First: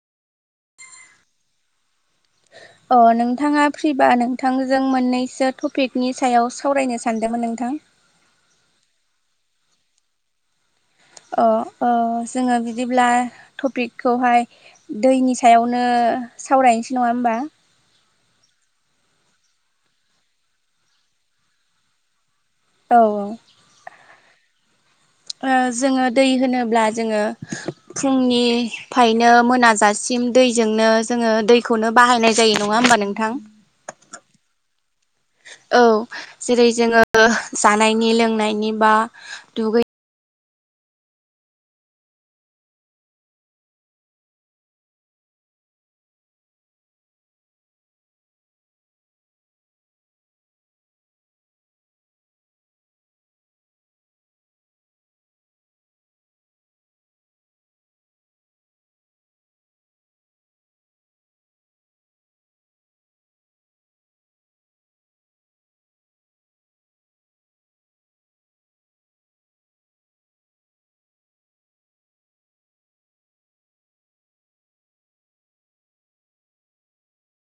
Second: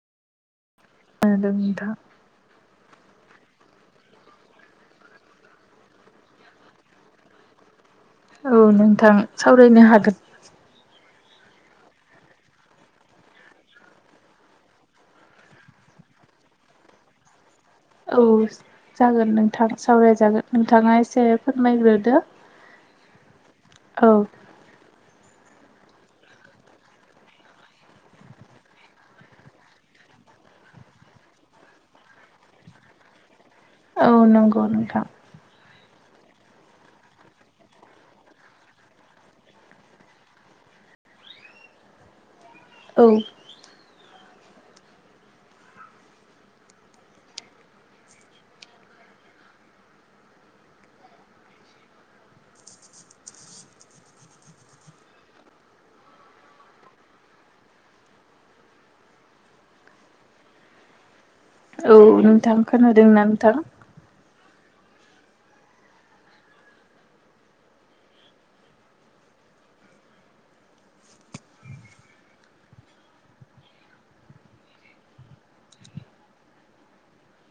खोनादों नोंथां। अ नोंथाङा फ्रिबा नोंथांजों मोननैसो टपिकनि सायाव सावरायनो सानदोंमोन नोंथां। औ नोंथां सावरायनो हागोन। अ ओ जोङो बिदिब्ला टपिकखौहाय दैनि सायावनो [unintelligible] सावरायनोसै नङा होमबा? औ जागोन नोंथां सावराय जागोन नोंथाङा एसे फोरमायग्रोदो। औ औ। औ। ओ जोङो दै होनोब्ला जोङो फुंनिफायनो मोनाजासिम दैजोंनो जोङो दैखौनो बाहायनाय जायो नङा होमबा नोंथां? औ नंगौ नोंथां। औ, जेरै जोङो जानायनि लोंनायनि बा दुगै औ। औ नोंथां खोनादोंना नोंथां?